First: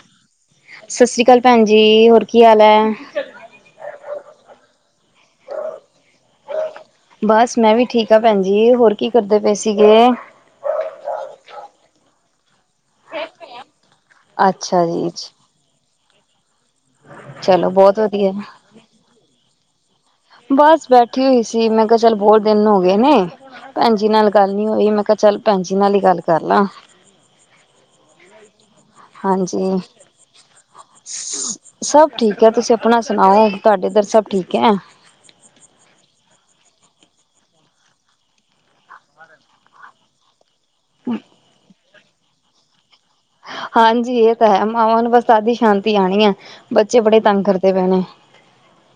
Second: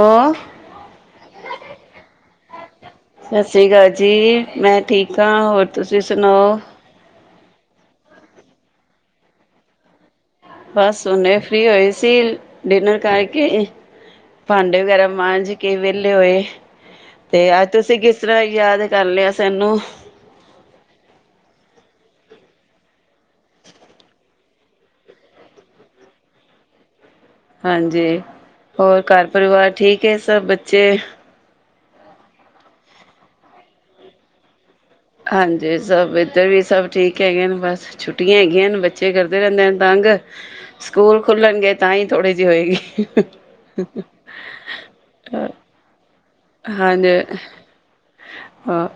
Hello ਸਤਿ ਸ੍ਰੀ ਅਕਾਲ ਭੈਨ ਜੀ, ਹੋਰ ਕੀ ਹਾਲ ਐ? ਸਤਿ ਸ਼੍ਰੀ ਅਕਾਲ ਜੀ, ਮੈਂ ਠੀਕ ਆਂ, ਹੋਰ ਤੁਸੀਂ ਸੁਨਾਓ। ਬਸ ਮੈਂ ਵੀ ਠੀਕ ਆਂ ਭੈਨ ਜੀ, ਹੋਰ ਕੀ ਕਰਦੇ ਪਏ ਸੀਗੇ? ਬਸ ਹੁਨੇ ਫ੍ਰੀ ਹੋਏ ਸੀ ਡਿਨਰ ਕਰਕੇ, ਭਾਂਡੇ ਅੱਛਾ ਵਗੈਰਾ ਜੀ ਮਾਂਜ ਕੇ ਵੇਲੇ ਹੋਏ ਤੇ ਅੱਜ ਚਲੋ ਬਹੁਤ ਤੁਸੀਂ ਕਿਸ ਵਧੀਆ। ਤਰ੍ਹਾਂ ਯਾਦ ਕਰ ਲਿਆ ਸਾਨੂੰ? ਬਸ ਬੈਠੀ ਹੋਈ ਸੀ, ਮੈਂ ਕਿਹਾ ਚੱਲ ਬੋਤ ਦਿਨ ਹੋ ਗਏ ਨੇ। ਭੈਣ ਜੀ ਨਾਲ ਗੱਲ ਨੀ ਹੋਈ, ਮੈਂ ਕਿਹਾ ਚੱਲ ਭੈਣ ਜੀ ਨਾਲ ਹੀ ਗੱਲ ਕਰ ਲਾਂ। ਹਾਂਜੀ, ਹੋਰ ਘਰ ਪਰਿਵਾਰ ਹਾਂਜੀ ਠੀਕ ਏ ਸਭ ਬੱਚੇ? ਸਭ ਠੀਕ ਐ, ਤੁਸੀਂ ਆਪਣਾ ਸੁਨਾਓ ਤੁਹਾਡੇ ਓਦਰ ਸਭ ਠੀਕ ਐ। ਹਾਂਜੀ, ਸਭ ਏਧਰ ਵੀ ਸਭ ਠੀਕ ਹੈਗੇ ਨ ਬਸ। ਛੁੱਟੀਆਂ ਹੈਗੀਆਂ ਹਨ, ਬੱਚੇ ਕਰਦੇ ਰਹਿੰਦੇ ਨੇ ਤੰਗ। ਸਕੂਲ ਖੁੱਲ੍ਹਣਗੇ ਤਾਂ ਹੀ ਥੋੜ੍ਹੇ ਜੀ ਹੋਏਗੀ। ਹਾਂਜੀ ਏ ਤਾਂ ਹੈ, ਮਾਵਾਂ ਨੂੰ ਬਸ ਤਦ ਈ ਸ਼ਾਂਤੀ ਆਣੀ ਐ। ਹਾਂਜੀ, ਹਾਂ,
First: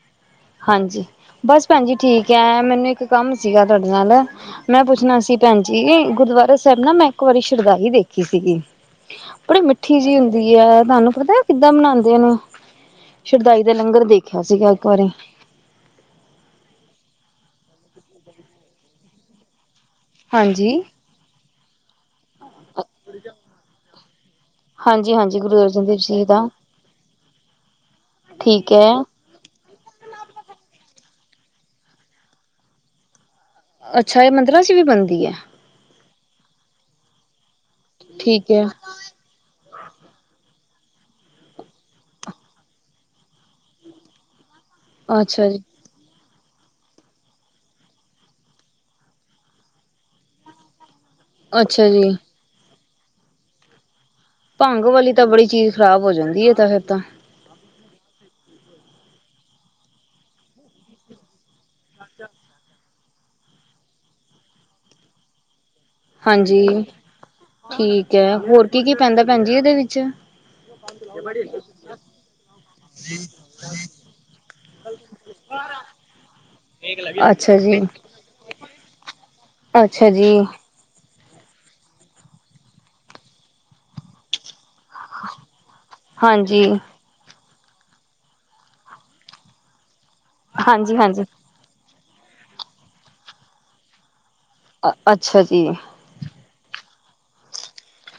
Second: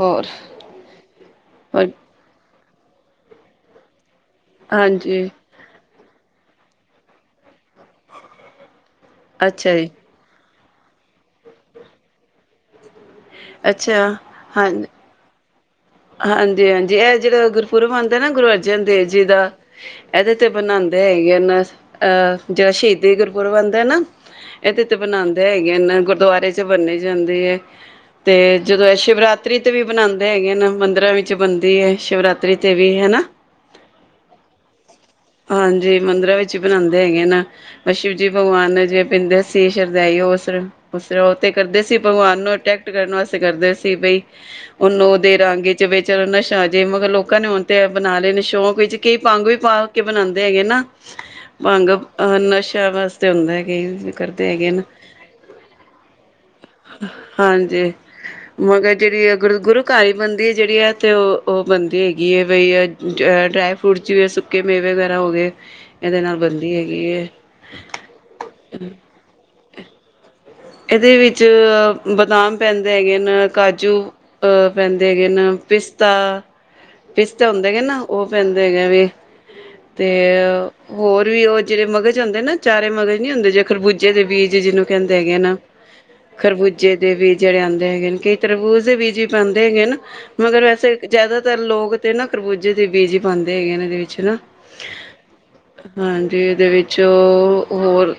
ਹੋਰ ਹਾਂਜੀ ਬਸ ਭੈਣ ਹੋਰ ਜੀ ਠੀਕ ਐ, ਮੈਨੂੰ ਇੱਕ ਕੰਮ ਸੀਗਾ ਤੁਹਾਡੇ ਨਾਲ, ਮੈਂ ਪੁੱਛਨਾ ਹਾਂਜੀ ਸੀ ਭੈਣ ਜੀ, ਗੁਰਦੁਆਰਾ ਸਾਹਿਬ ਨਾ ਮੈਂ ਇੱਕ ਵਾਰੀ ਸ਼ਰਦਾਈ ਦੇਖੀ ਸੀਗੀ। ਬੜੀ ਅੱਛਾ ਜੀ, ਮਿੱਠੀ ਜਿਹੀ ਹੁੰਦੀ ਐ, ਤੁਹਾਨੂੰ ਪਤਾ ਕਿੱਦਾਂ ਬਨਾਂਦੇ ਓਨੂੰ? ਸ਼ਰਦਾਈ ਦਾ ਲੰਗਰ ਅੱਛਾ ਦੇਖਿਆ ਸੀਗਾ ਇੱਕ ਵਾਰੀ। ਹਾਂਜੀ-ਹਾਂਜੀ, ਐ ਜੇੜਾ ਗੁਰਪੁਰਬ ਆਂਦਾ ਨਾ ਗੁਰੂ ਅਰਜਨ ਦੇਵ ਜੀ ਦਾ, ਏਦੇ ਤੇ ਹਾਂਜੀ ਬਨਾਂਦੇ [unintelligible] ਅਹ ਜਦੋਂ ਸ਼ਹੀਦੀ ਗੁਰਪੁਰਬ ਆਂਦਾ ਨਾ ਐਦੇ ਤੇ ਹਾਂਜੀ ਹਾਂਜੀ ਬਨਾਂਦੇ ਗੁਰੂ ਹੈਗੇ ਅਰਜਨ ਦੇਵ ਨ, ਜੀ ਦਾ ਗੁਰਦਆਰੇ 'ਚ ਬਨੀ ਜਾਂਦੀ ਏ। ਤੇ ਠੀਕ ਹੈ ਜਦੋਂ ਏ ਸ਼ਿਵਰਾਤਰੀ ਤਰੀ ਤੇ ਵੀ ਬਨਾਂਦੇ ਹੈਗੇ ਨ, ਮੰਦਿਰਾਂ ਵਿੱਚ ਬਨਦੀ ਐ ਸ਼ਿਵਰਾਤਰੀ ਤੇ ਵੀ ਹਨਾ। ਅੱਛਾ ਏ ਮੰਦਰਾ 'ਚ ਵੀ ਬਨਦੀ ਐ। ਹਾਂਜੀ ਮੰਦਿਰਾਂ ਵਿੱਚ ਬਨਾਂਦੇ ਹੈਗੇ ਨ, ਸ਼ਿਵ ਜੀ ਠੀਕ ਹੈ ਭਗਵਾਨ ਜਿਵੇਂ ਪੀਂਦੇ ਸੀ ਸ਼ਰਦਾਈ ਓਸ ਓਸ ਉਹ ਤੇ ਕਰਦੇ ਸੀ ਭਗਵਾਨ ਨੂੰ ਅਟੈਕਟ ਕਰਨ ਵਾਸਤੇ ਕਰਦੇ ਸੀ ਬਈ ਓਨੂੰ ਦੇ ਅੱਛਾ ਜੀ ਰਾਂਗੇ ਵਿੱਚ ਏਦੇ ਨਸ਼ਾ ਆ ਜੇ, ਮਗਰ ਲੋਕਾਂ ਨੇ ਹੁਨ ਤੇ ਐ ਬਨਾ ਲੇ ਨੇ ਸ਼ੌਂਕ ਵਿੱਚ ਕਈ ਭੰਗ ਵੀ ਪਾ ਕੇ ਬਨਾਂਦੇ ਹੈਗੇ ਨਾ। ਅੱਛਾ ਭੰਗ ਜੀ ਅਹ ਨਸ਼ਾ ਵਾਸਤੇ ਹੁੰਦਾ ਹੈ ਕਿ ਭੰਗ ਵਾਲੀ ਤਾਂ ਬੜੀ ਚੀਜ਼ ਖਰਾਬ ਹੋ ਜਾਂਦੀ ਹੈ ਤਾਂ ਫਿਰ ਤਾਂ ਹਾਂਜੀ ਮਗਰ ਜਿਹੜੀ ਗੁਰੂ ਘਰ ਬੰਦੀ ਹੈ ਜਿਹੜੀ ਹੈ ਤੇ ਉਹ ਉਹ ਬੰਦੇ ਹੈਗੀ ਹੈ ਬਈ ਡਰਾਈ ਫਰੂਟ 'ਚ ਵੀ ਸੁੱਕੇ ਮੇਵੇ ਵਗੈਰਾ ਹੋ ਗਏ ਇਹਦੇ ਨਾਲ ਹਾਂਜੀ ਬਣਦੀ ਹੈਗੀ ਹੈ ਠੀਕ ਹੈ ਹੋਰ ਕੀ ਕੀ ਪੈਂਦਾ ਭੈਣ ਜੀ ਇਹਦੇ ਵਿੱਚ ਇਹਦੇ ਵਿੱਚ ਬਦਾਮ ਪੈਂਦੇ ਹੈਗੇ ਨੇ ਕਾਜੂ ਅ ਪੈਂਦੇ ਹੈਗੇ ਨੇ ਪਿਸਾਤ ਤਾ ਅੱਛਾ ਜੀ ਉਹ ਪੈਂਦੇ ਹੈ ਵੇ ਤੇ ਅੱਛਾ ਜੀ, ਹੋਰ ਵੀ ਉਹ ਜਿਹੜੇ ਮਗਜ਼ ਹੁੰਦੇ ਨਾ ਚਾਰੇ ਮਗਜ਼ ਨੀ ਹੁੰਦੇ ਜੇ ਖਰਬੂਜੇ ਦੇ ਬੀਜ ਜਿਹਨੂੰ ਕਹਿੰਦੇ ਹੈਗੇ ਨਾ ਹਾਂਜੀ, ਖਰਬੂਜੇ ਦੇ ਵੀਜ ਜਿਹੜੇ ਆਉਂਦੇ ਹੈਗੇ ਨੇ ਕਈ ਤਰਬੂਜ਼ ਦੇ ਬੀਜ ਵੀ ਪਾਉਂਦੇ ਹੈਗੇ ਨੇ ਮਗਰ ਵੈਸੇ ਹਾਂਜੀ, ਹਾਂਜੀ। ਜ਼ਿਆਦਾਤਰ ਲੋਕ ਤੇ ਨਾ ਖਰਬੂਜੇ ਦੇ ਬੀਜ ਹੀ ਪਾਉਂਦੇ ਹੈਗੇ ਇਹਦੇ ਵਿੱਚ ਹਨਾ ਅ ਅੱਛਾ ਜੀ ਹਾਂਜੀ ਉਹਦੇ ਵਿੱਚ ਹੋਰ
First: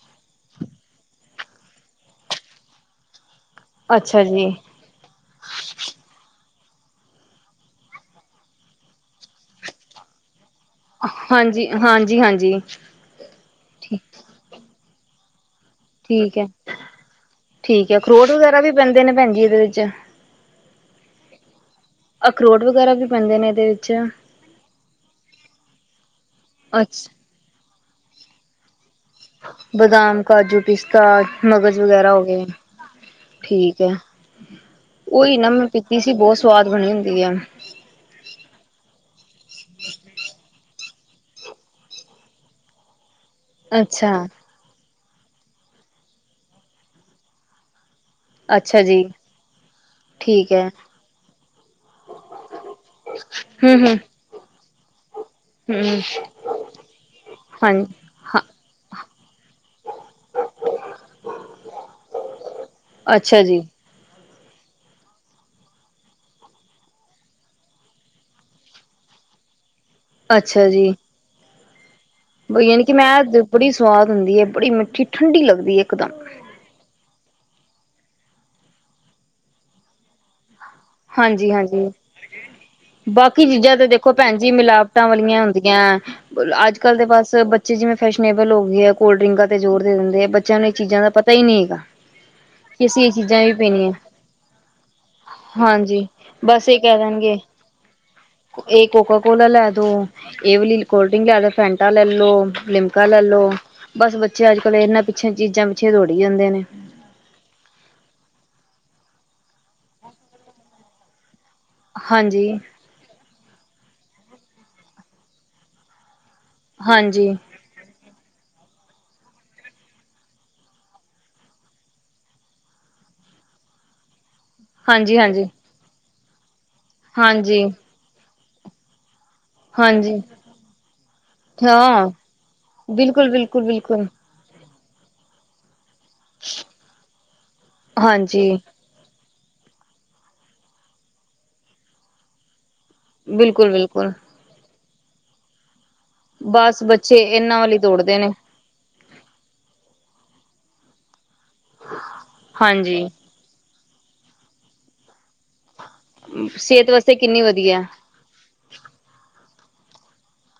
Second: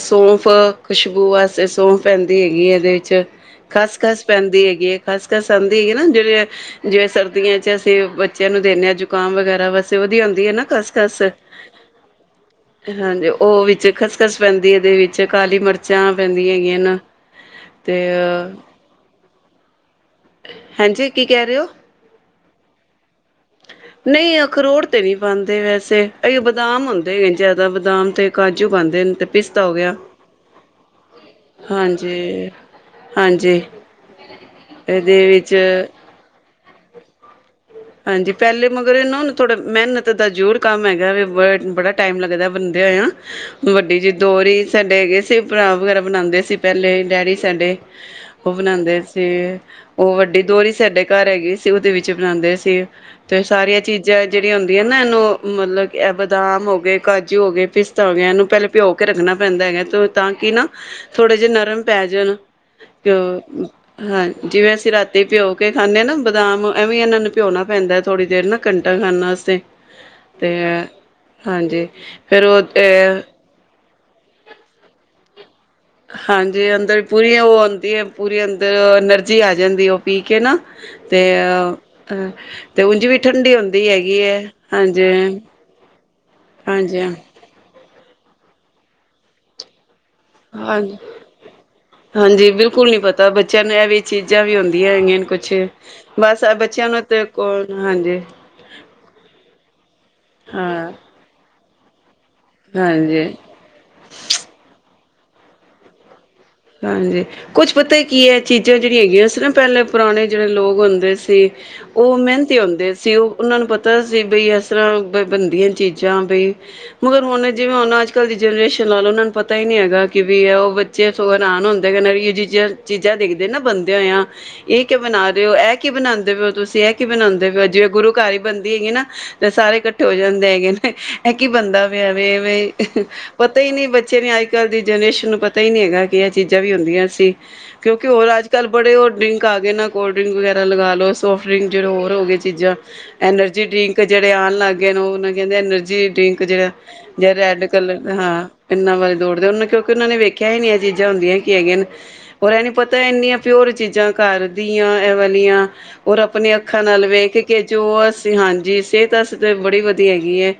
ਸੌਫ ਖੁਸ਼ਬੂ ਆਸ ਫਿਰ ਸੌਫ ਪੈਂਦੀ ਹੈਗੀ ਹੈ ਇਹਦੇ ਵਿੱਚ ਖਸ ਅੱਛਾ ਖਸ ਜੀ, ਪੈਂਦੀ ਹੈਗੀ ਹੈ। ਖਸ ਖਸ ਆਂਦੀ ਹੈਗੀ ਨਾ ਜਿਹੜੇ ਜਿਵੇਂ ਸਰਦੀਆਂ ਚ ਅਸੀਂ ਬੱਚਿਆਂ ਨੂੰ ਦਿੰਦੇ ਹਾਂ ਜ਼ੁਕਾਮ ਵਗੈਰਾ ਵਸੇ ਉਹਦੀ ਆਉਂਦੀ ਹੈ ਨਾ ਕਸ ਖਸ ਹਾਂਜੀ, ਹਾਂਜੀ, ਹਾਂਜੀ। ਹਾਂਜੀ ਉਹ ਵਿੱਚ ਠੀ ਖਸ ਖਸ ਪੈਂਦੀ ਇਹਦੇ ਵਿੱਚ ਕਾਲੀ ਮਿਰਚਾਂ ਠੀਕ ਐ, ਪੈਂਦੀਆਂ ਹੈਗੀਆਂ ਨਾ ਠੀਕ ਐ, ਤੇ ਅਖਰੋਟ ਵਗੈਰਾ ਵੀ ਪੈਂਦੇ ਨੇ ਭੈਣ ਜੀ ਇਹਦੇ ਵਿੱਚ। ਹਾਂਜੀ ਕੀ ਕਹਿ ਰਹੇ ਹੋ ਅਖਰੋਟ ਵਗੈਰਾ ਵੀ ਪੈਂਦੇ ਨੇ ਇਹਦੇ ਵਿੱਚ। ਨਹੀਂ ਅਖਰੋਟ ਤੇ ਨਹੀਂ ਬੰਦੇ ਵੈਸੇ ਬਦਾਮ ਅੱਛ, ਹੁੰਦੇ ਵੇ ਜਿਆਦਾ ਬਦਾਮ ਤੇ ਕਾਜੂ ਪਾਂਦੇ ਨੇ ਤੇ ਪਿਸਤਾ ਹੋ ਗਿਆ ਬਦਾਮ ਕਾਜੂ ਪਿਸਤਾ ਮਗਜ਼ ਵਗੈਰਾ ਹੋ ਗਏ ਹਾਂਜੀ ਹਾਂਜੀ ਠੀਕ ਹੈ। ਇਹਦੇ ਉਹੀ ਨਾ ਵਿੱਚ ਮੈਂ ਪੀਤੀ ਸੀ ਬਹੁਤ ਸਵਾਦ ਬਣੀ ਹੁੰਦੀ ਹੈ। ਹਾਂਜੀ ਪਹਿਲੇ ਮਗਰ ਇਹ ਨਾ ਥੋੜਾ ਮਿਹਨਤ ਦਾ ਜ਼ਰੂਰ ਕੰਮ ਹੈਗਾ ਵੀ ਬੜਾ ਟਾਈਮ ਲੱਗਦਾ ਬਣਦੇ ਹੋ ਵੱਡੀ ਅੱਛਾ। ਜੀ ਦੋਹਰੀ ਸਾਡੇ ਹੈਗੇ ਤੇ ਭਰਾ ਵਗੈਰਾ ਬਣਾਉਂਦੇ ਸੀ ਪਹਿਲੇ ਡੈਡੀ ਸਾਡੇ ਉਹ ਅੱਛਾ ਬਣਾਉਂਦੇ ਜੀ, ਸੀ ਉਹ ਵੱਡੀ ਠੀਕ ਐ, ਦੋਹਰੀ ਸਾਡੇ ਘਰ ਹੈਗੀ ਸੀ ਉਹਦੇ ਵਿੱਚ ਬਣਾਉਂਦੇ ਸੀ। ਤੇ ਹੂੰ, ਸਾਰੀਆਂ ਹੂੰ, ਚੀਜ਼ਾਂ ਜਿਹੜੀਆਂ ਹੁੰਦੀਆਂ ਨਾ ਇਹਨੂੰ ਮਤਲਬ ਕਿ ਹੂੰ, ਇਹ ਬਦਾਮ ਹੋ ਗਏ ਕਾਜੂ ਹੋ ਗਏ ਹਾਂਜੀ। ਪਿਸਤਾ ਹੋ ਗਿਆ ਹਾਂ, ਇਹਨੂੰ ਪਹਿਲੇ ਭਿਓ ਕੇ ਰੱਖਣਾ ਪੈਂਦਾ ਹੈਗਾ ਤਾਂ ਕਿ ਨਾ ਥੋੜੇ ਜਿਹੇ ਨਰਮ ਪੈ ਜਾਣ ਅੱਛਾ ਜੀ, ਹਾਂ ਜਿਵੇਂ ਅਸੀਂ ਰਾਤੀ ਭਿਓ ਕੇ ਖਾਂਦੇ ਹਾਂ ਨਾ ਬਦਾਮ ਐਵੇਂ ਇਹਨਾਂ ਨੂੰ ਭਿਉਣਾ ਪੈਂਦਾ ਥੋੜੀ ਦੇਰ ਨਾ ਕੰਟਾ ਖਾਣ ਵਾਸਤੇ ਤੇ ਅੱਛਾ ਜੀ। ਹਾਂਜੀ ਫਿਰ ਉਹ ਯਾਨੀ ਕਿ ਮੈਂ [unintelligible] ਬੜੀ ਸਵਾਦ ਹੁੰਦੀ ਹੈ ਬੜੀ ਮਿੱਠੀ ਠੰਡੀ ਲਗਦੀ ਹੈ ਇੱਕਦਮ ਹਾਂਜੀ ਅੰਦਰ ਪੂਰੀ ਉਹ ਆਉਂਦੀ ਹੈ ਪੂਰੀ ਅੰਦਰ ਐਨਰਜੀ ਆ ਜਾਂਦੀ ਉਹ ਪੀ ਕੇ ਨਾ ਤੇ ਹਾਂਜੀ ਹਾਂਜੀ ਅ ਤੇ ਉਂਝ ਵੀ ਬਾਕੀ ਠੰਡੀ ਚੀਜ਼ਾਂ ਤੇ ਹੁੰਦੀ ਦੇਖੋ ਹੈਗੀ ਭੈਣ ਹੈ ਜੀ ਹਾਂਜੀ ਮਿਲਾਵਟਾਂ ਵਾਲੀਆਂ ਹੁੰਦੀਆਂ ਅੱਜ ਕੱਲ ਹਾਂਜੀ ਦੇ ਬਸ ਬੱਚੇ ਜਿਵੇਂ ਫੈਸ਼ਨੇਬਲ ਹੋ ਗਏ ਹੈ ਕੋਲਡ ਡਰੀਆਂ ਤੇ ਜ਼ੋਰ ਦੇ ਦਿੰਦੇ ਆ ਬੱਚਿਆਂ ਨੂੰ ਇਹ ਹਾਂਜੀ ਚੀਜ਼ਾਂ ਦਾ ਪਤਾ ਹੀ ਨਹੀਂ ਹੈਗਾ ਹਾਂਜੀ ਕਿ ਬਿਲਕੁਲ ਨੀ ਅਸੀਂ ਇਹ ਪਤਾ ਚੀਜ਼ਾਂ ਬੱਚਿਆਂ ਨੂੰ ਇਹ ਪੀਣੀਆਂ ਵੀ ਚੀਜ਼ਾਂ ਵੀ ਹੁੰਦੀਆਂ ਹੈਗੀਆਂ ਨੇ ਕੁਛ ਅੱਛਾ ਹਾਂਜੀ ਬਸ ਇਹ ਬੱਚਿਆਂ ਕਹਿ ਨੂੰ ਤੇ ਦੇਣਗੇ ਕੌਣ ਹਾਂਜੀ ਇਹ ਕੋਕਾ ਕੋਲ ਲੈ ਦੋ ਇਹ ਵਾਲੀ ਕੋਲਡਰਿੰਗ ਹਾਂ ਕੋਲਡਿੰਗ ਲੈ ਲਓ ਜਾ ਫੈਂਟਾ ਲੈ ਲਓ ਜਾ ਲਿਮਕਾ ਲੈ ਹਾਂਜੀ ਲਓ ਬਸ ਬੱਚੇ ਅੱਜ ਕੱਲ ਇਹਨਾਂ ਪਿੱਛੇ ਚੀਜ਼ਾਂ ਪਿੱਛੇ ਦੌੜੀ ਜਾਂਦੇ ਨੇ ਹਾਂਜੀ ਕੁੱਝ ਪਤਾ ਹੀ ਕੀ ਹੈ ਚੀਜ਼ਾਂ ਜਿਹੜੀਆਂ ਹੈਗੀਆਂ ਸੀ ਨਾ ਪਹਿਲੇ ਪੁਰਾਣੇ ਜਿਹੜੇ ਲੋਕ ਹੁੰਦੇ ਸੀ। ਉਹ ਹਾਂਜੀ ਮਿਹਨਤੀ ਆਉਂਦੇ ਸੀ ਉਹ ਉਹਨਾਂ ਨੂੰ ਪਤਾ ਸੀ ਬਈ ਇਸ ਤਰ੍ਹਾਂ ਬਣਦੀਆਂ ਚੀਜ਼ਾਂ ਬਈ ਮਗਰ ਹਾਂਜੀ ਹੁਣ ਜਿਵੇਂ ਹੁਣ ਅੱਜ ਕੱਲ ਦੀ ਜਨਰੇਸ਼ਨ ਨਾਲ ਉਹਨਾਂ ਨੂੰ ਪਤਾ ਹੀ ਨਹੀਂ ਹੈਗਾ ਕਿ ਵੀ ਇਹ ਉਹ ਬੱਚੇ ਹੈਰਾਨ ਹੁੰਦੇ ਨਵੀਂ ਚੀਜ਼ਾਂ ਦੇਖਦੇ ਨਾ ਬੰਦੇ ਹੋਏ ਆ ਇਹ ਕਿ ਹਾਂਜੀ ਬਣਾ ਰਹੇ ਹਾਂਜੀ ਹੋ ਇਹ ਇਹ ਕੀ ਬਣਾਉਂਦੇ ਪਏ ਹੋ ਤੁਸੀਂ ਇਹ ਕੀ ਬਣਾਉਂਦੇ ਹਾਂਜੀ, ਪਏ ਜਿਵੇਂ ਗੁਰੂ ਘਰ ਬਣਦੀ ਹੈਗੀ ਨਾ ਤੇ ਸਾਰੇ ਇਕੱਠੇ ਹੋ ਹਾਂਜੀ ਜਾਂਦੇ ਹੈਗੇ ਨੇ, ਐ ਕੀ ਬਨਦਾ ਹਾਂ ਪਿਆ ਵੇ, ਵੇ। ਬਿਲਕੁਲ, ਪਤਾ ਬਿਲਕੁਲ, ਹੀ ਨਹੀਂ, ਬਿਲਕੁਲ ਬੱਚੇ ਨੇ ਆਈ ਅੱਜ-ਕੱਲ ਦੀ ਜਨਰੇਸ਼ਨ ਨੂੰ ਪਤਾ ਹੀ ਨਹੀਂ ਹੈਗਾ, ਕਿ ਇਹ ਚੀਜ਼ਾਂ ਵੀ ਹੁੰਦੀਆਂ ਸੀ, ਕਿਉਂਕਿ ਹੋਰ ਹਾਂਜੀ ਅੱਜ-ਕੱਲ ਬੜੇ ਉਹ ਡ੍ਰੀੰਕ ਆ ਗਏ ਨਾ, ਕੋਲਡ ਡ੍ਰੀੰਕ ਵਗੈਰਾ ਲਗਾਲੋ ਸੋਫਟ ਡ੍ਰੀੰਕ, ਜਿਹੜੇ ਹੋਰ ਹੋ ਗਏ ਚੀਜ਼ਾਂ। ਐਨਰਜੀ ਬਿਲਕੁਲ, ਡਰਿੰਕ ਬਿਲਕੁਲ ਜਿਹੜੇ ਆਉਣ ਲੱਗ ਗਏ ਨੇ, ਉਹ ਤਾਂ ਕਹਿੰਦੇ ਐਨਰਜੀ ਪਿੰਕ'ਚ ਬਸ ਬੱਚੇ ਜਾਂ ਇਹਨਾਂ ਰੈਡ ਵੱਲ ਹੀ ਕਲਰ, ਦੌੜਦੇ ਨੇ ਹਾਂ। ਇੰਨਾ ਵੱਲ ਦੌੜਦੇ, ਉਹਨਾ ਕਿਉਂਕਿ ਉਹਨਾਂ ਨੇ ਵੇਖਿਆ ਹੀ ਨਹੀਂ ਐ ਚੀਜ਼ਾਂ ਹੁੰਦੀਆਂ ਕੀ ਹੈਗੀਆਂ ਨ, ਔਰ ਇਹ ਨੀ ਹਾਂਜੀ ਪਤਾ ਇੰਨੀਆਂ ਪਿਓਰ ਚੀਜ਼ਾਂ ਘਰਦੀਆਂ ਐ ਵਾਲੀਆਂ, ਔਰ ਆਪਣੇ ਅੱਖਾਂ ਸਿਹਤ ਨਾਲ ਵਾਸਤੇ ਕਿੰਨੀ ਵੇਖਕੇ ਜੋ ਵਧੀਆ ਅਸ ਹਾਂਜੀ, ਸਿਹਤ ਵਸ ਤਾਂ ਬੜੀ ਵਧੀਆ ਹੈਗੀ ਹੈ।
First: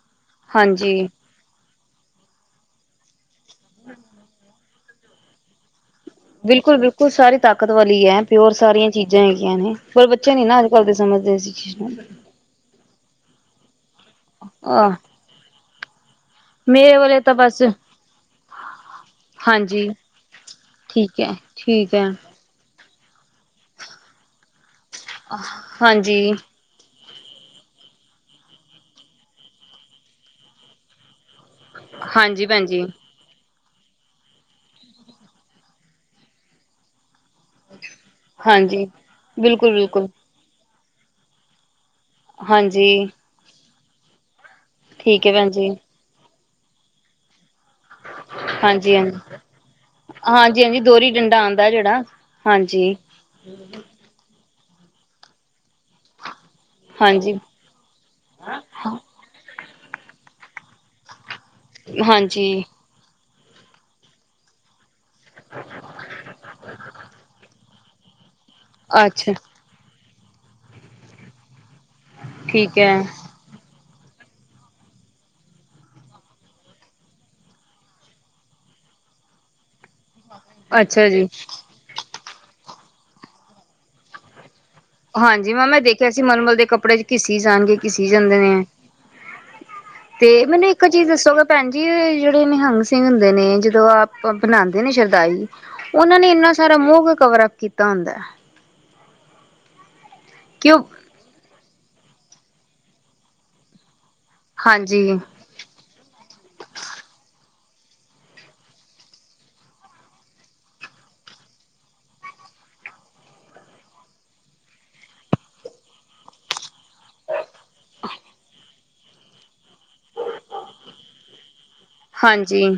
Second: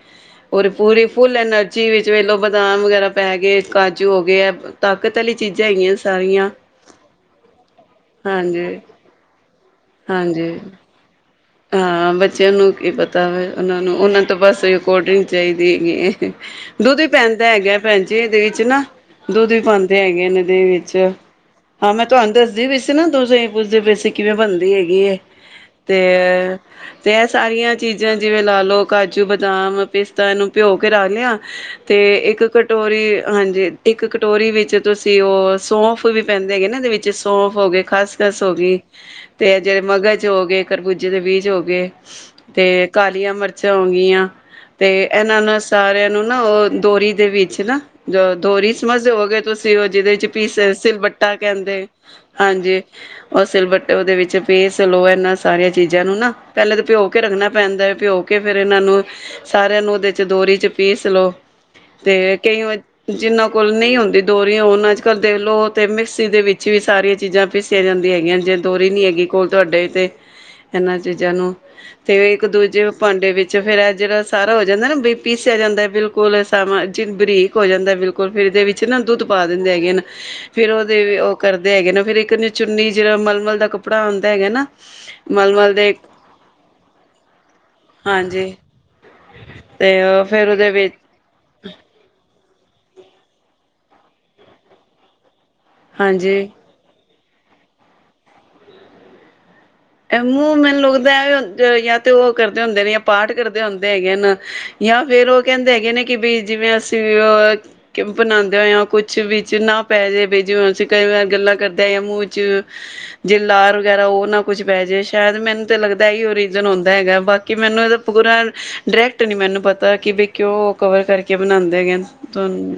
ਓਰ ਹਾਂਜੀ ਪੂਰੀ ਫੁਲ ਐਨਰਜੀ ਵਿੱਚ ਵੇਲੋ, ਬਦਾਮ ਵਗੈਰਾ ਪੈ ਗਏ, ਕਾਜੂ ਹੋ ਗਏ, ਐ ਤਾਕਤ ਵਾਲੀ ਚੀਜ਼ਾਂ ਹੈਗੀਆਂ। ਸਾਰੀਆਂ ਬਿਲਕੁਲ-ਬਿਲਕੁਲ, ਸਾਰੀ ਤਾਕਤ ਵਾਲੀ ਐ, ਪਿਓਰ ਹਾਂਜੀ ਸਾਰੀਆਂ ਚੀਜ਼ਾਂ ਹੈਗੀਆਂ ਨੇ, ਪਰ ਬੱਚੇ ਨੀ ਹਾਂਜੀ ਨਾ ਅੱਜ-ਕੱਲ ਦੇ ਸਮਝਦੇ ਸੀ। ਹਾਂ, ਬੱਚਿਆਂ ਨੂੰ ਕੀ ਪਤਾ ਵੇ, ਉਹਨਾਂ ਨੂੰ, ਉਹਨਾਂ ਤੋਂ ਬਸ ਆਹ ਕੋਲਡ ਡਰਿੰਕ ਚਾਹੀਦੀ ਹੈਗੀ ਏ। ਮੇਰੇ ਦੁੱਧ ਵੀ ਵਾਲੇ ਤਾਂ ਪੈਂਦਾ ਬਸ ਹੈਗਾ ਭੈਣ ਜੀ, ਇਹਦੇ ਵਿੱਚ ਨਾ। ਦੁੱਧ ਵੀ ਹਾਂਜੀ ਪਾਂਦੇ ਹੈਗੇਨ ਇਹਦੇ ਵਿੱਚ, ਠੀਕ ਹੈ, ਹਾਂ, ਠੀਕ ਹੈ ''ਮੈਂ ਤੁਵਾਂਨੂੰ ਦੱਸਦੀ ਵੀ ਨਾ ਦੁੱਧ ਦੀ ਪੁੱਛਦੇ ਪੇ ਸੀ, ਕਿਵੇਂ ਬਣਦੀ ਹੇਗੀ ਏ, ਤੇ ਹਾਂਜੀ, ਤੇ ਐ ਸਾਰੀਆਂ ਚੀਜ਼ਾਂ ਜਿਵੇਂ ਲਾਲੋ, ਕਾਜੂ, ਬਦਾਮ, ਪੀਸਤਾ ਇਹਨੂੰ ਭਿਂਓਕੇ ਰੱਖਲਿਆ ਤੇ, ਇੱਕ ਹਾਂਜੀ ਭੈਣ ਜੀ ਕਟੋਰੀ, ਹਾਂਜੀ। ਇੱਕ ਕਟੋਰੀ ਵਿੱਚ ਤੁਸੀਂ ਉਹ ਸੌਂਫ ਵੀ ਪੈਂਦੇ ਹੈਗੇ ਨਾ, ਇਹਦੇ ਵਿੱਚ ਵਿੱਚ ਸੌਂਫ ਹੋ ਗਏ, ਖਸਖਸ ਹੋ ਗਈ, ਹਾਂਜੀ ਤੇ ਬਿਲਕੁਲ, ਜੇ ਬਿਲਕੁਲ ਮਗਜ਼ ਹੋਗੇ, ਖਰਬੂਜੇ ਦੇ ਬੀਜ ਹੋ ਗਏ ਤੇ, ਹਾਂਜੀ ਕਾਲੀਆਂ ਮਰਚਾਂ ਹੋਗੀਆਂ। ਤੇ, ਠੀਕ ਹੈ ਇਹਨਾਂ ਭੈਣ ਨੂੰ ਜੀ ਸਾਰਿਆਂ ਨੂੰ ਨਾ, ਉਹ ਦੋਰੀ ਦੇ ਵਿੱਚ ਨਾ ਜੋ ਦੋਰੀ ਹਾਂਜੀ ਸਮਝਦੇ ਹਾਂਜੀ ਹੋਗੇ ਤੁਸੀਂ, ਉਹ ਜਿਹਦੇ'ਚ ਪੀਸ, ਹਾਂਜੀ ਹਾਂਜੀ ਦੋਹਰੀ ਸੀਲਬੱਟਾ ਡੰਡਾ ਆਉਂਦਾ ਕਹਿੰਦੇ ਜਿਹੜਾ ਹਾਂਜੀ। ਉਹ ਸਿਲਬੱਟੇ ਉਹਦੇ ਵਿੱਚ ਪੀਸਲੋ ਇਹਨਾਂ ਸਾਰੀਆਂ ਚੀਜ਼ਾਂ ਨੂੰ ਨਾ, ਪਹਿਲੇ ਤਾਂ ਭਿੰਓਂਕੇ ਹਾਂਜੀ ਰੱਖਣਾ ਪੈਂਦਾ ਏ, ਭਿੰਓਕੇ ਫੇਰ ਇਹਨਾਂ ਨੂੰ, ਸਾਰਿਆਂ ਨੂੰ ਉਹਦੇ'ਚ ਦੋਰੀ'ਚ ਪੀਸਲੋ। ਤੇ ਹਾਂਜੀ ਕਈਆਂ, ਜਿੰਨਾਂ ਕੋਲ ਨਹੀਂ ਹੁੰਦੀ ਦੋਰੀਆਂ ਉਹਨਾਂ'ਚ ਅੱਜ-ਕੱਲ ਦੇਖਲੋ, ਤੇ ਮਿਕਸੀ ਦੇ ਵਿੱਚ ਵੀ ਸਾਰੀਆਂ ਚੀਜ਼ਾਂ ਪੀਸੀਆਂ ਜਾਂਦੀਆਂ ਹੈਗੀਆਂ, ਜੇ ਦੋਰੀ ਨੀ ਹੈਗੀ ਅੱਛਾ ਕੋਲ ਤੁਹਾਡੇ ਤੇ ਇਹਨਾਂ ਚੀਜ਼ਾਂ ਨੂੰ, ਤੇ ਠੀਕ ਇੱਕ-ਦੂਜੇ ਹੈ ਭਾਂਡੇ ਵਿੱਚ 'ਚ ਫਿਰ ਜਿਹੜਾ ਸਾਰਾ ਹੋ ਜਾਂਦਾ ਨਾ, ਬੀ ਪੀਸਿਆ ਜਾਂਦਾ, ਬਿਲਕੁਲ ਸਾਂ ਜ ਬਰੀਕ ਹੋ ਜਾਂਦਾ ਬਿਲਕੁਲ, ਫਿਰ ਇਹਦੇ ਵਿੱਚ ਨਾ ਦੁੱਧ ਪਾ ਦਿੰਦੇ ਹੈਗੇਨ। ਫਿਰ ਅੱਛਾ ਉਹਦੇ, ਜੀ ਉਹ ਕਰਦੇ ਹੈਗੇ ਨਾ, ਫਿਰ ਇੱਕ ਚੁੰਨੀ ਜਿਹੜਾ ਮਲਮਲ ਦਾ ਕੱਪੜਾ ਆਂਦਾ ਹੈਗਾ ਨਾ ਹਾਂਜੀ, ਮੈਂ, ਮਲਮਲ ਮੈਂ ਦੇ ਦੇਖਿਆ ਸੀ ਮਲਮਲ ਦੇ ਕੱਪੜੇ'ਚ ਘਿੱਸੀ ਜਾਣਗੇ, ਘਿੱਸੀ ਜਾਂਦੇ ਹਾਂਜੀ ਨੇ। ਤੇ, ਫੇਰ ਮੈਨੂੰ ਉਹਦੇ ਇੱਕ ਵਿੱਚ ਚੀਜ਼ ਦੱਸੋਗੇ ਭੈਣ ਜੀ, ਜਿਹੜੇ ਨਿਹੰਗ ਸਿੰਘ ਹੁੰਦੇ ਨੇ, ਜਦੋਂ ਆਪ ਬਣਾਂਦੇ ਨੇ ਸ਼ਰਦਾਈ ਉਹਨਾਂ ਨੇ ਹਾਂਜੀ ਇੰਨਾ ਸਾਰਾ, ਮੂੰਹ ਕਿਉਂ ਕਵਰ-ਅਪ ਕੀਤਾ ਹੁੰਦਾ? ਐ, ਮੂੰਹ ਕਿ ਮੈਨੂੰ ਉਹ ਲੱਗਦਾ ਵੀ ਯਾ, ਤੇ ਉਹ ਕਰਦੇ ਹੁੰਦੇ ਨੇ, ਯਾ ਪਾਠ ਕਰਦੇ ਹੁੰਦੇ ਹੈਗੇ ਹਨ। ਯਾ ਹਾਂਜੀ ਫਿਰ ਉਹ ਕਹਿੰਦੇ ਹੈਗੇ ਨੇ, ਕਿ ਬਈ ਜਿਵੇਂ ਅਸੀਂ ਅਹ ਕਿ ਬਣਾਉਂਦੇ ਹੋਇਆਂ ਕੁਛ ਵਿੱਚ ਨਾ ਪੈ ਜਾਵੇ, ਜਿਵੇਂ ਅਸੀਂ ਕਈ ਵਾਰ ਗੱਲਾਂ ਕਰਦੇ ਮੂੰਹ'ਚ ਜੇ ਲਾਰ ਵਗੈਰਾ, ਉਹ ਨਾ ਕੁਛ ਪੈਜੇ, ਸ਼ਾਇਦ ਮੈਨੂੰ ਤਾਂ ਲੱਗਦਾ ਹੀ ਏਹੀਓ ਰੀਜਨ ਹੁੰਂਦਾ ਹੈਗਾ, ਬਾਕੀ ਮੈਨੂੰ ਇਹਦਾ ਪੂਰਾ ਡਾਇਰੈਕਟ ਨਹੀਂ ਮੈਨੂੰ ਪਤਾ, ਕਿ ਵੀ ਕਿਉਂ ਕਵਰ ਕਰਕੇ ਬਣਾਉਂਦੇ ਹੈਗੇਨ। ਹਾਂਜੀ,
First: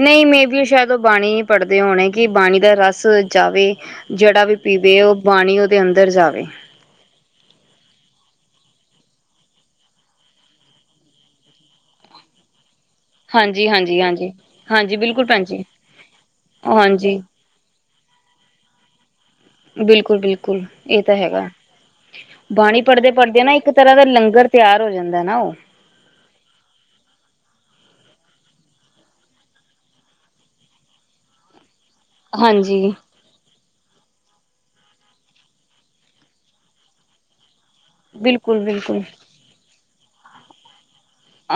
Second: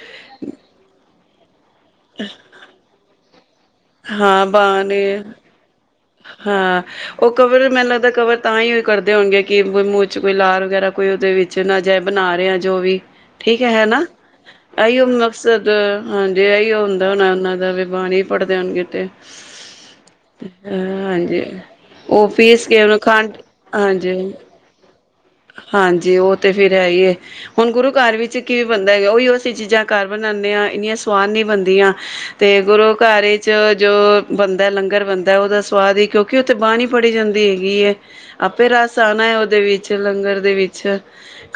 ਨਹੀਂ, ਮੇਬੀ ਓ ਸ਼ਾਇਦ ਲਬ ਬਾਣੀ ਪੜਦੇ ਹੋਣੇ, ਕਿ ਬਾਣੀ ਦਾ ਰਸ ਜਾਵੇ, ਜਿਹੜਾ ਵੀ ਪੀਵੇ ਉਹ ਬਾਣੀ ਅੰਦਰ ਜਾਵੇ। ਹਾ। ਓਹ ਕਵਰ ਮੈਨੂੰ ਲੱਗਦਾ, ਕਵਰ ਤਾਂ ਹੀ ਕਰਦੇ ਹੋਣਗੇ, ਕਿ ਮੂੰਹ'ਚ ਕੋਈ ਲਾਰ ਵਗੈਰਾ, ਕੋਈ ਉਹਦੇ ਵਿੱਚ ਚ ਨਾ ਜਾਏ, ਬਣਾ ਰਹੇ ਆਂ, ਜੋ ਵੀ। ਹਾਂਜੀ-ਹਾਂਜੀ, ਹਾਂਜੀ। ਹਾਂਜੀ ਐਹੀਓ ਬਿਲਕੁਲ ਭੈਣ ਜੀ ਮਕਸਦ, ਹਾਂਜੀ ਐਹੀਓ ਹੁੰਦਾ ਹਾਂਜੀ। ਹੋਣਾ ਉਹਨਾਂ ਦਾ ਵੀ ਬਾਣੀ ਪੜਦੇ ਹੋਣਗੇ ਤੇ ਬਿਲਕੁਲ-ਬਿਲਕੁਲ, ਇਹ ਤਾਂ ਹਾਂਜੀ ਹੈਗਾ, ਉਹ ਪੀਸ ਬਾਣੀ ਕੇ ਉਹਨੂੰ ਖੰਡ ਪੜਦੇ-ਪੜਦਿਆਂ ਨਾ ਇੱਕ ਤਰ੍ਹਾਂ ਦਾ ਹਾਂਜੀ ਲੰਗਰ ਤਿਆਰ ਹੋ ਜਾਂਦਾ ਨਾ ਉਹ, ਹਾਂਜੀ ਉਹ ਤਾਂ ਫਿਰ ਹੈ ਹੀਏ, ਹੁਣ ਗੁਰੂ ਘਰ ਵਿੱਚ ਕੀ ਵੀ ਬਣਦਾ ਹੈਗਾ ਉਹੀ ਅਸੀਂ ਚੀਜ਼ਾਂ ਘਰ ਬਣਾਉਂਦੇ ਹਾਂ ਇੰਨੀਆਂ ਸਵਾਦ ਨੀ ਬਣਦੀਆਂ। ਤੇ ਗੁਰੂ ਹਾਂਜੀ ਘਰ ਏ, ਚ ਜੋ ਬਣਦਾ ਲੰਗਰ ਬਣਦਾ ਉਹਦਾ ਸਵਾਦ ਹੀ ਕਿਉਂਕਿ ਉੱਥੇ ਬਾਾਹਣੀ ਪੜੀ ਜਾਂਦੀ ਹੈਗੀ ਹੈ। ਬਿਲਕੁਲ, ਆਪੇ ਰਸ ਬਿਲਕੁਲ ਆਉਣਾ ਹੈ ਉਹਦੇ ਵਿੱਚ ਲੰਗਰ ਦੇ ਵਿੱਚ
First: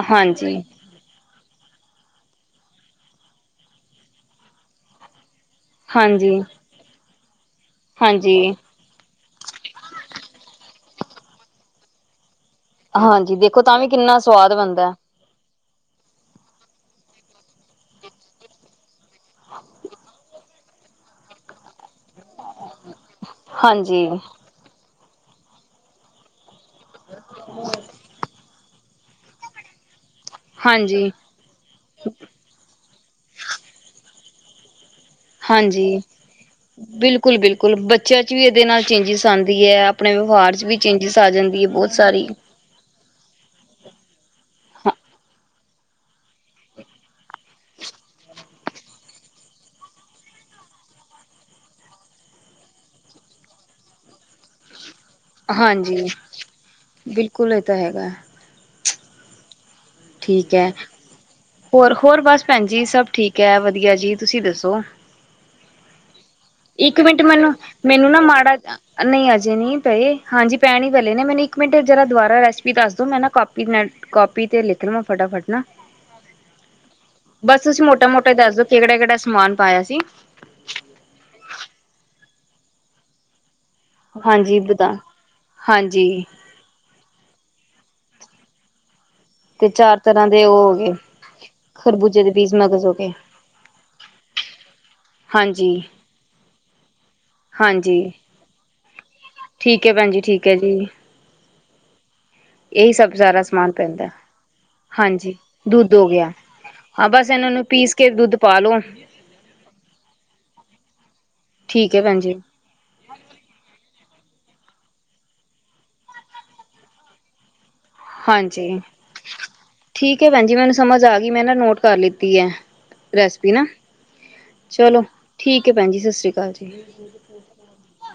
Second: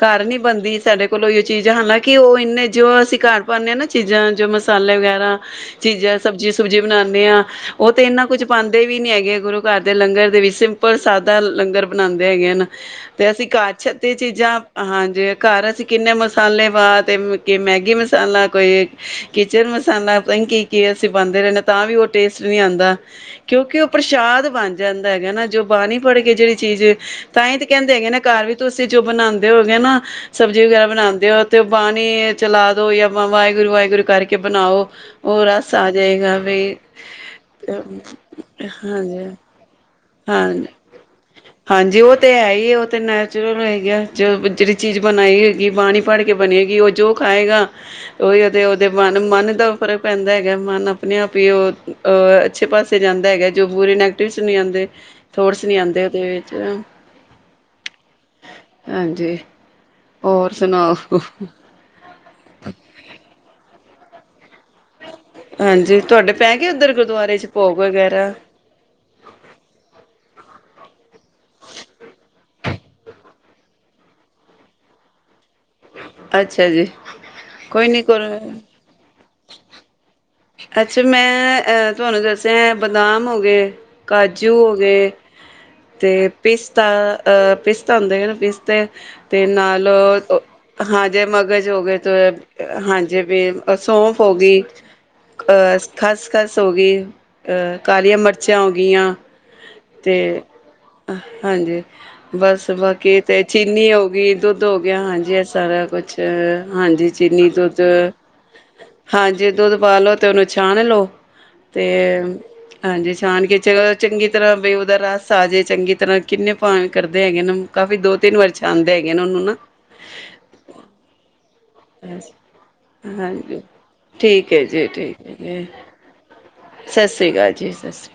ਘਰ ਨੀ ਹਾਂਜੀ, ਬਣਦੀ ਸਾਡੇ। ਕੋਲੋਂ ਹੀ ਚੀਜ਼ ਹਾਲਾਂਕਿ ਉਹ ਇੰਨੇ ਜੋ ਅਸੀਂ ਘਰ ਪਾਉਂਦੇ ਹਾਂ ਨਾ ਚੀਜ਼ਾਂ ਜੋ ਮਸਾਲੇ ਵਗੈਰਾ, ਚੀਜ਼ਾਂ ਹਾਂਜੀ, ਸਬਜ਼ੀ ਸੁਬਜੀ ਬਣਾਉਂਦੇ ਹਾਂ ਉਹ ਤੇ ਇੰਨਾ ਕੁੱਝ ਹਾਂਜੀ। ਬਣ ਦੇ ਵੀ ਨੀ ਹੈਗੇ ਗੁਰੂ ਘਰ ਦੇ ਲੰਗਰ ਦੇ ਵਿੱਚ ਸਿੰਪਲ ਸਾਦਾ ਲੰਗਰ ਬਣਾਉਂਦੇ ਹੈਗੇ ਹਨ ਤੇ ਹਾਂਜੀ ਅਸੀਂ ਦੇਖੋ ਘਰ ਤਾਂ ਵੀ ਛਤੇ ਕਿੰਨਾ ਸਵਾਦ ਚੀਜ਼ਾਂ ਬਣਦਾ ਹਾਂ ਜੇ ਘਰਾਂ ਅਸੀਂ ਕਿੰਨੇ ਮਸਾਲੇ ਪਾ ਤੇ ਕ ਮੈਗੀ ਮਸਾਲਾ ਕੋਈ ਏ ਕਿਚਨ ਮਸਾਲਾ ਪਤਾ ਨੀ ਕੀ, ਕੇ ਅਸੀਂ ਪਾਉਂਦੇ ਰਹਿੰਦੇ ਆ ਤਾਂ ਵੀ ਉਹ ਟੇਸਟ ਨਹੀਂ ਆਉਂਦਾ। ਕਿਉਂਕਿ ਉਹ ਹਾਂਜੀ, ਪ੍ਰਸ਼ਾਦ ਬਣ ਜਾਂਦਾ ਹੈਗਾ ਨਾ ਜੋ ਬਾਣੀ ਪੜ ਕੇ ਜਿਹੜੀ ਚੀਜ਼ ਏ ਤਾਂ ਹੀ ਤ ਕਹਿੰਦੇ ਹੈਗੇ ਨਾ ਘਰ ਵੀ ਤੁਸੀਂ ਜੋ ਬਣਾਉਂਦੇ ਹੋਗੇ ਨਾ ਸਬਜ਼ੀ ਵਗੈਰਾ ਹਾਂਜੀ, ਬਣਾਉਂਦੇ ਹੋ ਤੇ ਉਹ ਬਾਣੀ, ਚਲਾ ਦੋ ਯਾ ਆਪਾਂ ਵਾਹਿਗੁਰੂ ਵਾਹਿਗੁਰੂ ਕਰਕੇ ਬਣਾਓ। ਉਹ ਰਸ ਆ ਹਾਂਜੀ। ਜਾਏਗਾ ਬਈ, ਬਿਲਕੁਲ ਹ ਹਾਂਜੀ। ਦੀ ਹੈ ਆਪਣੇ ਹਾਂ ਵਿਵਹਾਰ ਚ ਵੀ ਚੇਂਜਿਸ ਆ ਜਾਂਦੀ ਹੈ ਬਹੁਤ ਹਾਂਜੀ ਉਹ ਸਾਰੀ। ਤੇ ਹੈ ਹੀ ਉਹ ਤੇ ਨ ਚਲੋ ਹੋ ਗਿਆ ਚ ਜਿਹੜੀ ਹਾਂ ਚੀਜ਼ ਬਣਾਈ ਹੋਗੀ ਬਾਣੀ ਪੜ੍ਹ ਕੇ ਬਣੀ ਹੋਗੀ ਉਹ ਜੋ ਖਾਏਗਾ। ਉਹੀ ਉਹਦੇ ਉਹਦੇ ਮਨ ਮਨ ਦਾ ਉਪਰ ਉਹ ਕਹਿੰਦਾ ਹੈਗਾ ਮਨ ਆਪਣੇ ਆਪ ਹੀ ਉਹ ਅੱਛੇ ਪਾਸੇ ਜਾਂਦਾ ਹੈਗਾ ਜੋ ਬੂਰੇ ਨੈਗੇਟਿਵਸ ਨਹੀਂ ਆਉਂਦੇ। ਥੋੜਸ ਨੀ ਆਉਂਦੇ ਹਾਂਜੀ ਉਹਦੇ ਵਿੱਚ ਬਿਲਕੁਲ ਇਹ ਤਾਂ ਹੈਗਾ ਹਾਂਜੀ, ਹੋਰ ਠੀਕ ਹੈ ਸੁਣਾਓ? ਹੋਰ ਹੋਰ ਬਸ ਭੈਣ ਜੀ ਸਭ ਠੀਕ ਹੈ ਵਧੀਆ ਜੀ ਤੁਸੀਂ ਦੱਸੋ। ਹਾਂਜੀ ਤੁਹਾਡੇ ਪੈ ਗਏ ਉੱਧਰ ਇੱਕ ਮਿੰਟ ਗੁਰਦੁਆਰੇ ਚ ਮੈਨੂੰ, ਭੋਗ ਮੈਨੂੰ ਨਾ ਵਗੈਰਾ ਮਾੜਾ ਨਹੀਂ ਅਜੇ ਨਹੀਂ ਪਏ ਹਾਂਜੀ ਪੈਣ ਹੀ ਪਲੇ ਨੇ ਮੈਨੂੰ ਇੱਕ ਮਿੰਟ ਜਰਾ ਦੁਬਾਰਾ ਰੈਸਪੀ ਦੱਸ ਦੋ ਮੈਂ ਨਾ ਕਾਪੀ ਕੀ ਨੇਟ ਕਾਪੀ ਤੇ ਲਿਖਣਾ ਫਟਾਫਟ ਨਾ, ਅੱਛਾ ਜੀ ਬਸ ਤੁਸੀਂ ਕੋਈ ਨੀ ਮੋਟਾ ਕੋ ਮੋਟਾ ਇ ਦੱਸ ਦੋ ਕਿਹੜਾ ਕਿਹੜਾ ਸਮਾਨ ਪਾਇਆ ਸੀ। ਅੱਛਾ ਮੈਂ ਅ ਤੁਹਾਨੂੰ ਦੱਸਿਆ ਐ ਬਦਾਮ ਹੋ ਗਏ, ਕਾਜੂ ਹਾਂਜੀ ਹੋ ਬਤਾ ਗਏ ਹਾਂਜੀ ਤੇ, ਪਿਸਤਾ ਅਹ ਪਿਸਤਾ ਹੁੰਦਾ ਹਨ ਨਾ ਪਿਸਤੇ ਤੇ ਚਾਰ ਨਾਲਓ ਤਰ੍ਹਾਂ ਓ, ਦੇ ਉਹ ਹੋ ਗਏ ਹਾਂ ਜੇ ਮਗਜ਼ ਹੋ ਗਏ ਤੋ ਖਰਬੂਜੇ ਦੇ ਬੀਜ ਮਗਜ਼ ਹੋ ਗਏ ਹਾਂਜੀ ਵੀ ਸੌਂਫ ਹੋ ਗਈ, ਹਾਂਜੀ ਅ ਖਸਖਸ ਹੋ ਗਈ, ਅ ਹਾਂਜੀ ਕਾਲੀਆਂ ਮਰਚਾਂ ਹੋਗਈਆਂ, ਠੀਕ ਹੈ ਭੈਣਜੀ ਠੀਕ ਹੈ ਜੀ। ਹ ਹਾਂਜੀ। ਬਸ ਇਹੀ ਸਭ ਬਾਕੀ ਸਾਰਾ ਤੇ ਸਮਾਨ ਚੀਨੀ ਪੈਂਦਾ ਹੋ ਗਈ ਦੁੱਧ ਹੋ ਗਿਆ ਹਾਂਜੀ ਇਹ ਸਾਰਾ ਦੁੱਧ ਹੋ ਕੁਛ ਗਿਆ ਅ, ਹਾਂਜੀ ਹਾਂ ਬਸ ਚੀਨੀ ਇਹਨਾਂ ਨੂੰ ਪੀਸ ਕੇ ਦੁੱਧਅ ਦੁੱਧ ਪਾ ਲੋ ਹਾਂਜੀ ਦੁੱਧ ਪਾ ਲੋ ਤੇ ਉਹਨੂੰ ਛਾਣ ਲੋ ਤੇ ਠੀਕ ਹੈ ਭੈਣ ਜੀ ਹਾਂਜੀ ਛਾਣ ਕੇ ਚ ਚੰਗੀ ਤਰ੍ਹਾਂ ਬਈ ਉਹਦਾ ਰੱਸ ਆ ਜਾਏ ਚੰਗੀ ਤਰ੍ਹਾਂ ਕਿੰਨੇ ਭਾਵੇਂ ਕਰਦੇ ਹੈਗੇ ਨੇ ਕਾਫੀ ਦੋ ਤਿੰਨ ਵਰਸ਼ ਹਾਂਜੀ ਆਂਦੇ ਹੈਗੇ ਨੇ ਉਹਨੂੰ ਨਾ ਠੀਕ ਹੈ ਭੈਣ ਜੀ ਮੈਨੂੰ ਸਮਝ ਆ ਗਈ ਮੈਂ ਨਾ ਨੋਟ ਕਰ ਲਿੱਤੀ ਹੈ ਰੈਸਪੀ ਹਾਂਜੀ ਨਾ ਚਲੋ ਠੀਕ ਹੈ ਭੈਣ ਜੀ ਸਤਿ ਸ੍ਰੀ ਅਕਾਲ ਜੀ। ਸਤਿ ਸ਼੍ਰੀ ਅਕਾਲ ਜੀ ਸਤਿ ਸ਼੍ਰੀ ਅਕਾਲ।